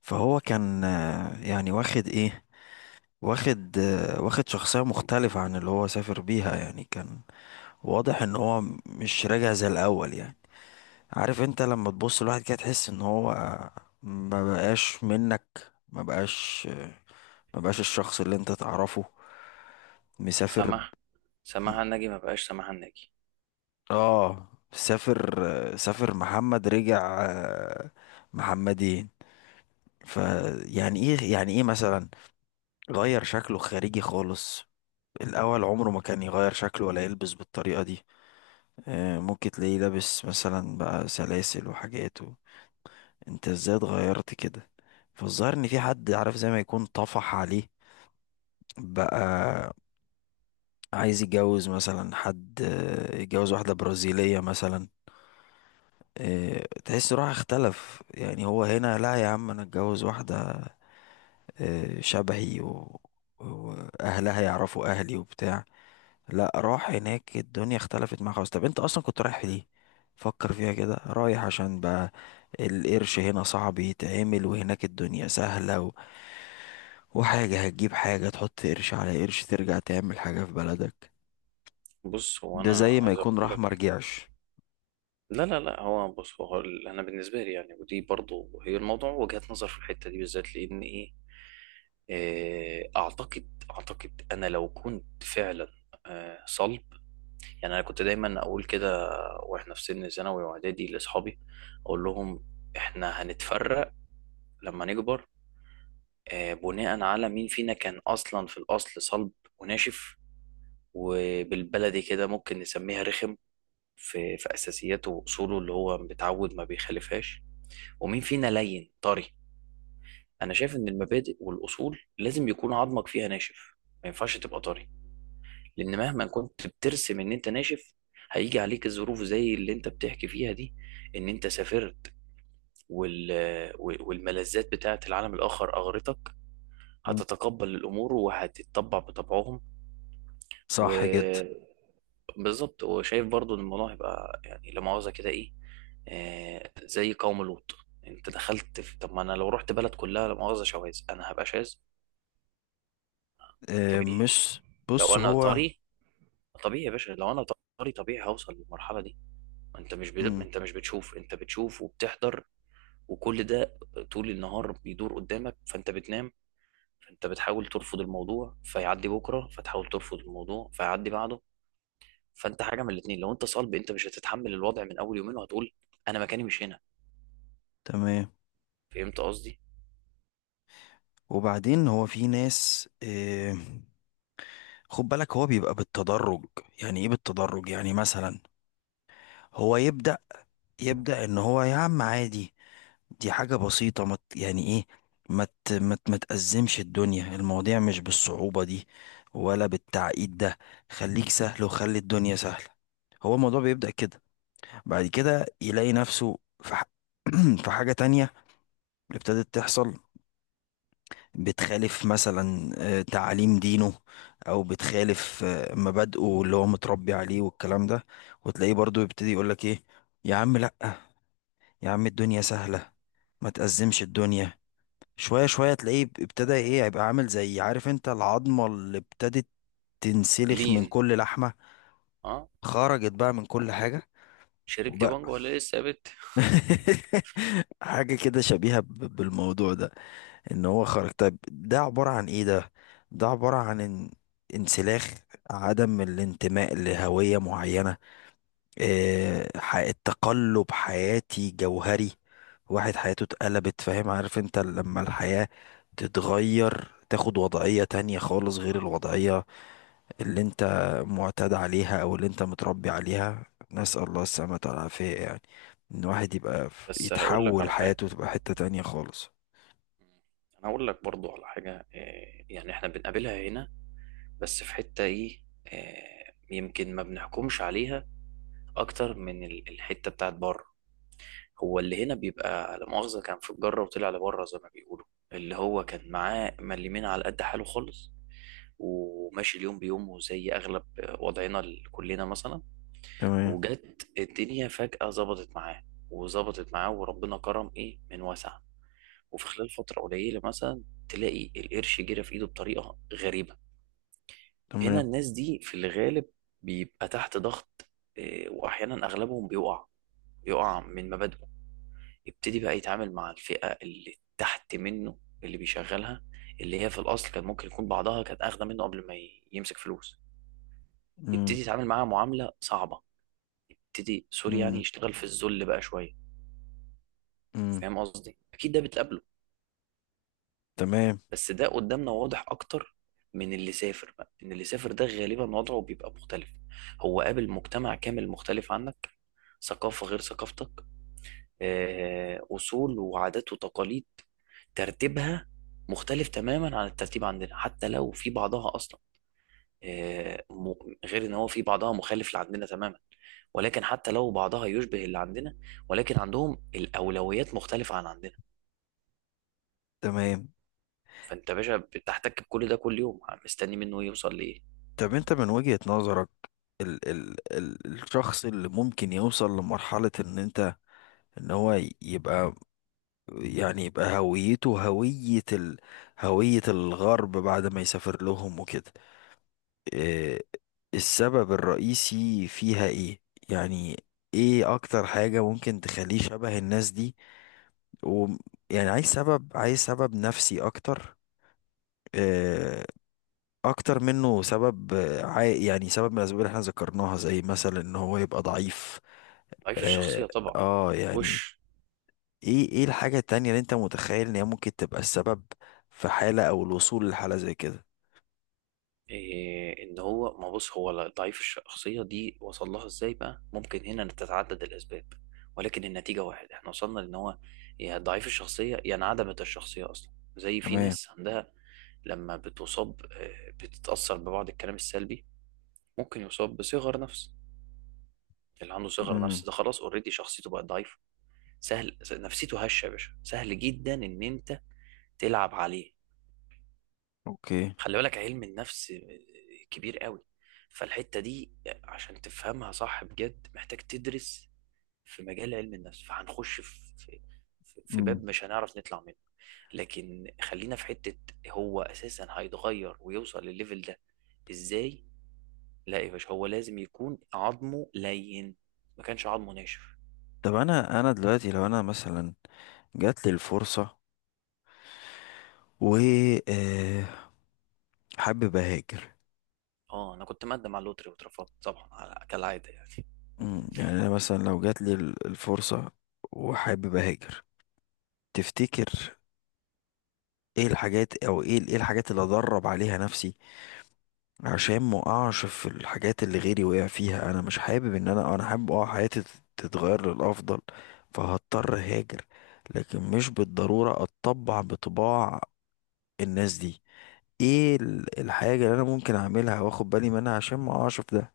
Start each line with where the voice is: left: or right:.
left: فهو كان يعني واخد ايه. واخد شخصية مختلفة عن اللي هو سافر بيها، يعني كان واضح ان هو مش راجع زي الاول. يعني عارف انت لما تبص لواحد كده تحس ان هو، ما بقاش منك. ما بقاش الشخص اللي انت تعرفه. مسافر.
right: سماح
left: م-
right: سماح الناجي، ما بقاش سماح الناجي.
left: اه سافر. سافر محمد رجع محمدين. فيعني ايه؟ يعني ايه مثلا؟ غير شكله خارجي خالص. الأول عمره ما كان يغير شكله، ولا يلبس بالطريقة دي. ممكن تلاقيه لابس مثلا بقى سلاسل وحاجات انت ازاي اتغيرت كده؟ فالظاهر ان في حد، عارف، زي ما يكون طفح عليه بقى. عايز يتجوز مثلا حد، يتجوز واحدة برازيلية مثلا. تحس روح اختلف. يعني هو هنا لا يا عم، انا اتجوز واحدة شبهي واهلها يعرفوا اهلي وبتاع. لا، راح هناك الدنيا اختلفت معاه خالص. طب انت اصلا كنت رايح ليه؟ فكر فيها كده، رايح عشان بقى القرش هنا صعب يتعمل، وهناك الدنيا سهلة وحاجة هتجيب حاجة، تحط قرش على قرش، ترجع تعمل حاجة في بلدك.
right: بص، هو
left: ده
right: انا
left: زي ما
right: عايز
left: يكون
right: اقول
left: راح
right: لك.
left: مرجعش.
right: لا لا لا، هو بص، هو انا بالنسبه لي، يعني ودي برضو هي الموضوع وجهة نظر في الحته دي بالذات، لان ايه، اعتقد انا لو كنت فعلا صلب. يعني انا كنت دايما اقول كده، واحنا في سن ثانوي واعدادي لاصحابي، اقول لهم احنا هنتفرق لما نكبر، بناء على مين فينا كان اصلا في الاصل صلب وناشف، وبالبلدي كده ممكن نسميها رخم، في اساسياته واصوله اللي هو متعود ما بيخالفهاش، ومين فينا لين طري. انا شايف ان المبادئ والاصول لازم يكون عظمك فيها ناشف، ما ينفعش تبقى طري، لان مهما كنت بترسم ان انت ناشف، هيجي عليك الظروف زي اللي انت بتحكي فيها دي، ان انت سافرت وال... والملذات بتاعه العالم الاخر اغرتك،
left: مم.
right: هتتقبل الامور وهتتطبع بطبعهم.
left: صح جدا.
right: و... بالظبط. وشايف برضو ان الموضوع هيبقى يعني لا مؤاخذة كده ايه، زي قوم لوط. انت دخلت في. طب ما انا لو رحت بلد كلها لا مؤاخذة شواذ، انا هبقى شاذ
left: اه
right: طبيعي.
left: مش
right: لو
left: بص
right: انا
left: هو.
right: طري طبيعي يا باشا، لو انا طري طبيعي هوصل للمرحلة دي. ما انت مش بد... ما
left: مم.
right: انت مش بتشوف، انت بتشوف وبتحضر، وكل ده طول النهار بيدور قدامك، فانت بتنام، فانت بتحاول ترفض الموضوع فيعدي بكرة، فتحاول ترفض الموضوع فيعدي بعده. فانت حاجة من الاتنين، لو انت صلب انت مش هتتحمل الوضع من اول يومين، وهتقول انا مكاني مش هنا.
left: تمام.
right: فهمت قصدي؟
left: وبعدين هو في ناس، اه، خد بالك هو بيبقى بالتدرج. يعني ايه بالتدرج؟ يعني مثلا هو يبدأ. يبدأ ان هو، يا عم عادي، دي حاجة بسيطة، مت يعني ايه، ما مت متأزمش الدنيا. المواضيع مش بالصعوبة دي، ولا بالتعقيد ده. خليك سهل، وخلي الدنيا سهلة. هو الموضوع بيبدأ كده. بعد كده يلاقي نفسه في في حاجة تانية ابتدت تحصل. بتخالف مثلا تعاليم دينه، او بتخالف مبادئه اللي هو متربي عليه والكلام ده. وتلاقيه برضو يبتدي يقولك ايه، يا عم لأ، يا عم الدنيا سهلة، ما تأزمش الدنيا. شوية شوية تلاقيه ابتدى ايه، يبقى عامل زي، عارف انت، العظمة اللي ابتدت تنسلخ من
right: تلين.
left: كل لحمة.
right: اه.
left: خرجت بقى من كل حاجة.
right: شربت
left: وبقى
right: بانجو ولا لسه يا بت؟
left: حاجة كده شبيهة بالموضوع ده. ان هو خرج. طيب ده عبارة عن ايه ده؟ ده عبارة عن ان، انسلاخ، عدم الانتماء لهوية معينة. إيه؟ تقلب حياتي جوهري. واحد حياته اتقلبت. فاهم؟ عارف انت لما الحياة تتغير، تاخد وضعية تانية خالص، غير الوضعية اللي انت معتاد عليها، او اللي انت متربي عليها. نسأل الله السلامة والعافية يعني. ان الواحد يبقى
right: بس هقول لك
left: يتحول
right: على حاجة،
left: حياته تبقى حتة تانية خالص.
right: انا هقول لك برضو على حاجة، يعني احنا بنقابلها هنا، بس في حتة ايه، يمكن ما بنحكمش عليها اكتر من الحتة بتاعت بره. هو اللي هنا بيبقى لا مؤاخذة كان في الجرة وطلع لبره زي ما بيقولوا، اللي هو كان معاه مليمين على قد حاله خالص، وماشي اليوم بيومه زي اغلب وضعنا كلنا مثلا،
left: تمام.
right: وجت الدنيا فجأة ظبطت معاه، وظبطت معاه، وربنا كرم ايه من واسع، وفي خلال فترة قليلة مثلا تلاقي القرش جرى في ايده بطريقة غريبة. هنا
left: تمام.
right: الناس دي في الغالب بيبقى تحت ضغط، إيه، واحيانا اغلبهم بيقع، بيقع من مبادئه، يبتدي بقى يتعامل مع الفئة اللي تحت منه، اللي بيشغلها، اللي هي في الاصل كان ممكن يكون بعضها كانت اخده منه قبل ما يمسك فلوس،
left: مم.
right: يبتدي يتعامل معاها معاملة صعبة، يبتدي سوري، يعني
left: امم.
right: يشتغل في الذل بقى شوية.
left: امم.
right: فاهم قصدي؟ اكيد ده بتقابله،
left: تمام.
right: بس ده قدامنا واضح اكتر من اللي سافر بقى. ان اللي سافر ده غالبا وضعه بيبقى مختلف، هو قابل مجتمع كامل مختلف عنك، ثقافة غير ثقافتك، أصول وعادات وتقاليد ترتيبها مختلف تماما عن الترتيب عندنا، حتى لو في بعضها أصلا، آه، م- غير إن هو في بعضها مخالف لعندنا تماما، ولكن حتى لو بعضها يشبه اللي عندنا، ولكن عندهم الأولويات مختلفة عن عندنا.
left: تمام.
right: فانت يا باشا بتحتك بكل ده كل يوم مستني منه يوصل لايه؟
left: طب انت من وجهة نظرك، ال الشخص اللي ممكن يوصل لمرحلة ان انت، ان هو يبقى، يعني يبقى هويته هوية ال، هوية الغرب بعد ما يسافر لهم وكده. إيه السبب الرئيسي فيها؟ ايه يعني؟ ايه اكتر حاجة ممكن تخليه شبه الناس دي؟ و، يعني عايز سبب نفسي اكتر. آه، اكتر منه سبب، يعني سبب من الاسباب اللي احنا ذكرناها، زي مثلا ان هو يبقى ضعيف.
right: ضعيف
left: اه,
right: الشخصيه طبعا.
left: يعني،
right: وش.
left: ايه ايه الحاجة التانية اللي انت متخيل ان هي ممكن تبقى السبب في حالة، او الوصول لحالة زي كده؟
right: إيه ان هو ما بص، هو ضعيف الشخصيه دي وصل لها ازاي بقى؟ ممكن هنا تتعدد الاسباب، ولكن النتيجه واحد. احنا وصلنا لان هو يا ضعيف الشخصيه يا انعدمت الشخصيه اصلا. زي في
left: تمام.
right: ناس عندها لما بتصاب بتتاثر ببعض الكلام السلبي، ممكن يصاب بصغر نفس. اللي عنده صغر
left: امم.
right: نفس ده خلاص اوريدي شخصيته بقت ضعيفه. سهل نفسيته هشه يا باشا، سهل جدا ان انت تلعب عليه.
left: اوكي.
right: خلي بالك، علم النفس كبير قوي، فالحتة دي عشان تفهمها صح بجد محتاج تدرس في مجال علم النفس، فهنخش في في
left: امم.
right: باب مش هنعرف نطلع منه. لكن خلينا في حتة، هو أساسا هيتغير ويوصل للليفل ده إزاي؟ لا يا باشا، هو لازم يكون عظمه لين، ما كانش عظمه ناشف.
left: طب انا، دلوقتي لو انا مثلا جات لي الفرصة و، آه، حابب اهاجر.
right: اه، انا كنت مقدم على اللوتري واترفضت طبعا، كالعادة يعني.
left: مم، يعني انا مثلا لو جات لي الفرصة وحابب اهاجر، تفتكر ايه الحاجات، او ايه الحاجات اللي ادرب عليها نفسي عشان ما اقعش في الحاجات اللي غيري وقع فيها؟ انا مش حابب ان انا، حابب اه حياتي تتغير للافضل. فهضطر هاجر، لكن مش بالضرورة اتطبع بطباع الناس دي. ايه الحاجة اللي انا ممكن اعملها واخد بالي منها عشان ما اقعش في ده،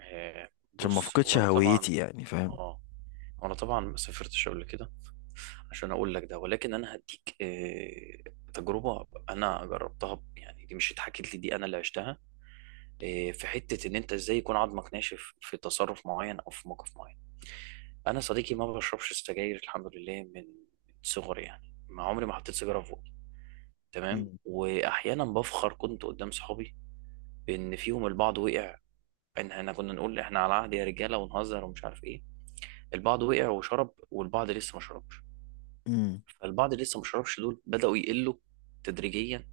left: عشان ما
right: بص، هو
left: افقدش
right: انا طبعا.
left: هويتي يعني؟ فاهم؟
right: اه. وانا طبعا ما سافرتش قبل كده عشان اقول لك ده، ولكن انا هديك تجربه انا جربتها يعني، دي مش اتحكت لي، دي انا اللي عشتها. في حته ان انت ازاي يكون عظمك ناشف في تصرف معين او في موقف معين. انا صديقي ما بشربش سجاير، الحمد لله، من صغري، يعني ما عمري ما حطيت سيجاره في بوقي. تمام.
left: مم.
right: واحيانا بفخر كنت قدام صحابي، بان فيهم البعض وقع، ان احنا كنا نقول احنا على عهد يا رجاله، ونهزر ومش عارف ايه. البعض وقع وشرب، والبعض لسه ما شربش،
left: امم.
right: فالبعض اللي لسه ما شربش دول بدأوا يقلوا تدريجيا.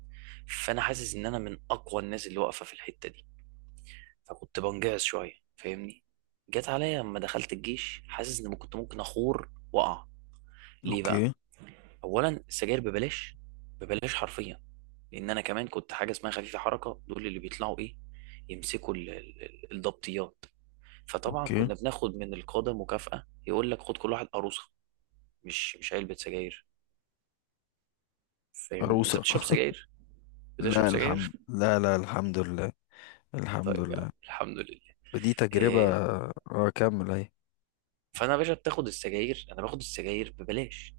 right: فانا حاسس ان انا من اقوى الناس اللي واقفه في الحته دي، فكنت بنجعص شويه، فاهمني؟ جت عليا لما دخلت الجيش، حاسس ان كنت ممكن اخور واقع. ليه بقى؟
left: اوكي.
right: اولا، السجاير ببلاش، ببلاش حرفيا، لان انا كمان كنت حاجه اسمها خفيفه حركه، دول اللي بيطلعوا ايه، يمسكوا الضبطيات. فطبعا
left: اوكي.
right: كنا بناخد من القاده مكافاه، يقول لك خد كل واحد قروصه، مش علبه سجاير. فاهمني؟ انت
left: عروسة.
right: بتشرب سجاير؟ بتشرب
left: لا
right: سجاير.
left: الحمد، لا الحمد لله. الحمد
right: طيب يا عم
left: لله.
right: الحمد لله.
left: ودي تجربة.
right: إيه؟
left: اه كمل اهي.
right: فانا يا باشا بتاخد السجاير، انا باخد السجاير ببلاش.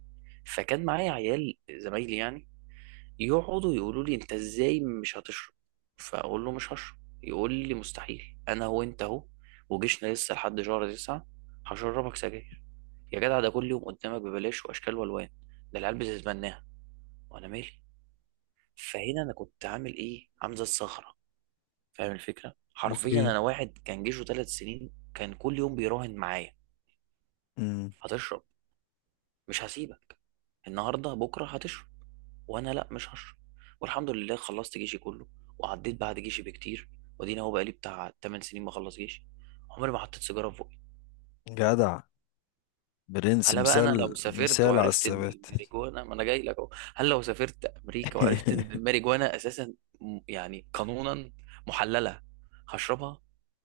right: فكان معايا عيال زمايلي يعني يقعدوا يقولوا لي انت ازاي مش هتشرب، فاقول له مش هشرب. يقول لي مستحيل، انا هو انت اهو، وجيشنا لسه لحد شهر تسعة، هشربك سجاير. يا جدع، ده كل يوم قدامك ببلاش واشكال والوان، ده العيال بتتمناها، وانا مالي؟ فهنا انا كنت عامل ايه؟ عامل زي الصخره. فاهم الفكره؟ حرفيا
left: اوكي.
right: انا واحد كان جيشه ثلاث سنين كان كل يوم بيراهن معايا،
left: امم.
right: هتشرب، مش هسيبك، النهارده بكره هتشرب، وانا لا مش هشرب. والحمد لله خلصت جيشي كله، وعديت بعد جيشي بكتير، وادينا هو بقالي بتاع 8 سنين بخلص جيشي، عمري ما حطيت سيجاره في بوقي.
left: جدع. برنس.
right: هلا بقى، انا لو
left: مثال.
right: سافرت
left: مثال على
right: وعرفت ان
left: الثبات.
right: الماريجوانا، ما انا جاي لك اهو، هل لو سافرت امريكا وعرفت ان الماريجوانا اساسا يعني قانونا محلله، هشربها؟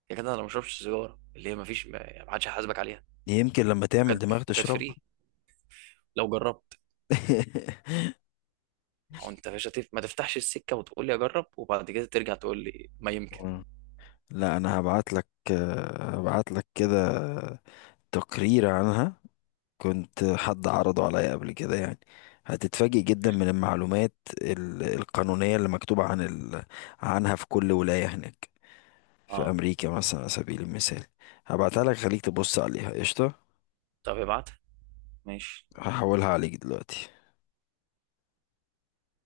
right: يا جدع انا ما بشربش سيجاره اللي هي ما فيش، ما حدش هيحاسبك عليها.
left: يمكن لما تعمل
right: وكانت
left: دماغ
right: وكانت
left: تشربها.
right: فري لو جربت. ما هو انت يا باشا ما تفتحش السكه وتقول لي اجرب، وبعد كده ترجع تقول لي ما يمكن.
left: مم. لا انا هبعت لك، هبعت لك كده تقرير عنها. كنت حد عرضه عليا قبل كده يعني. هتتفاجئ جدا من المعلومات القانونية اللي مكتوبة عن عنها في كل ولاية هناك، في
right: اه.
left: امريكا مثلا، على سبيل المثال. هبعتها لك، خليك تبص عليها قشطه.
right: طب ابعتها. ماشي.
left: هحولها عليك دلوقتي.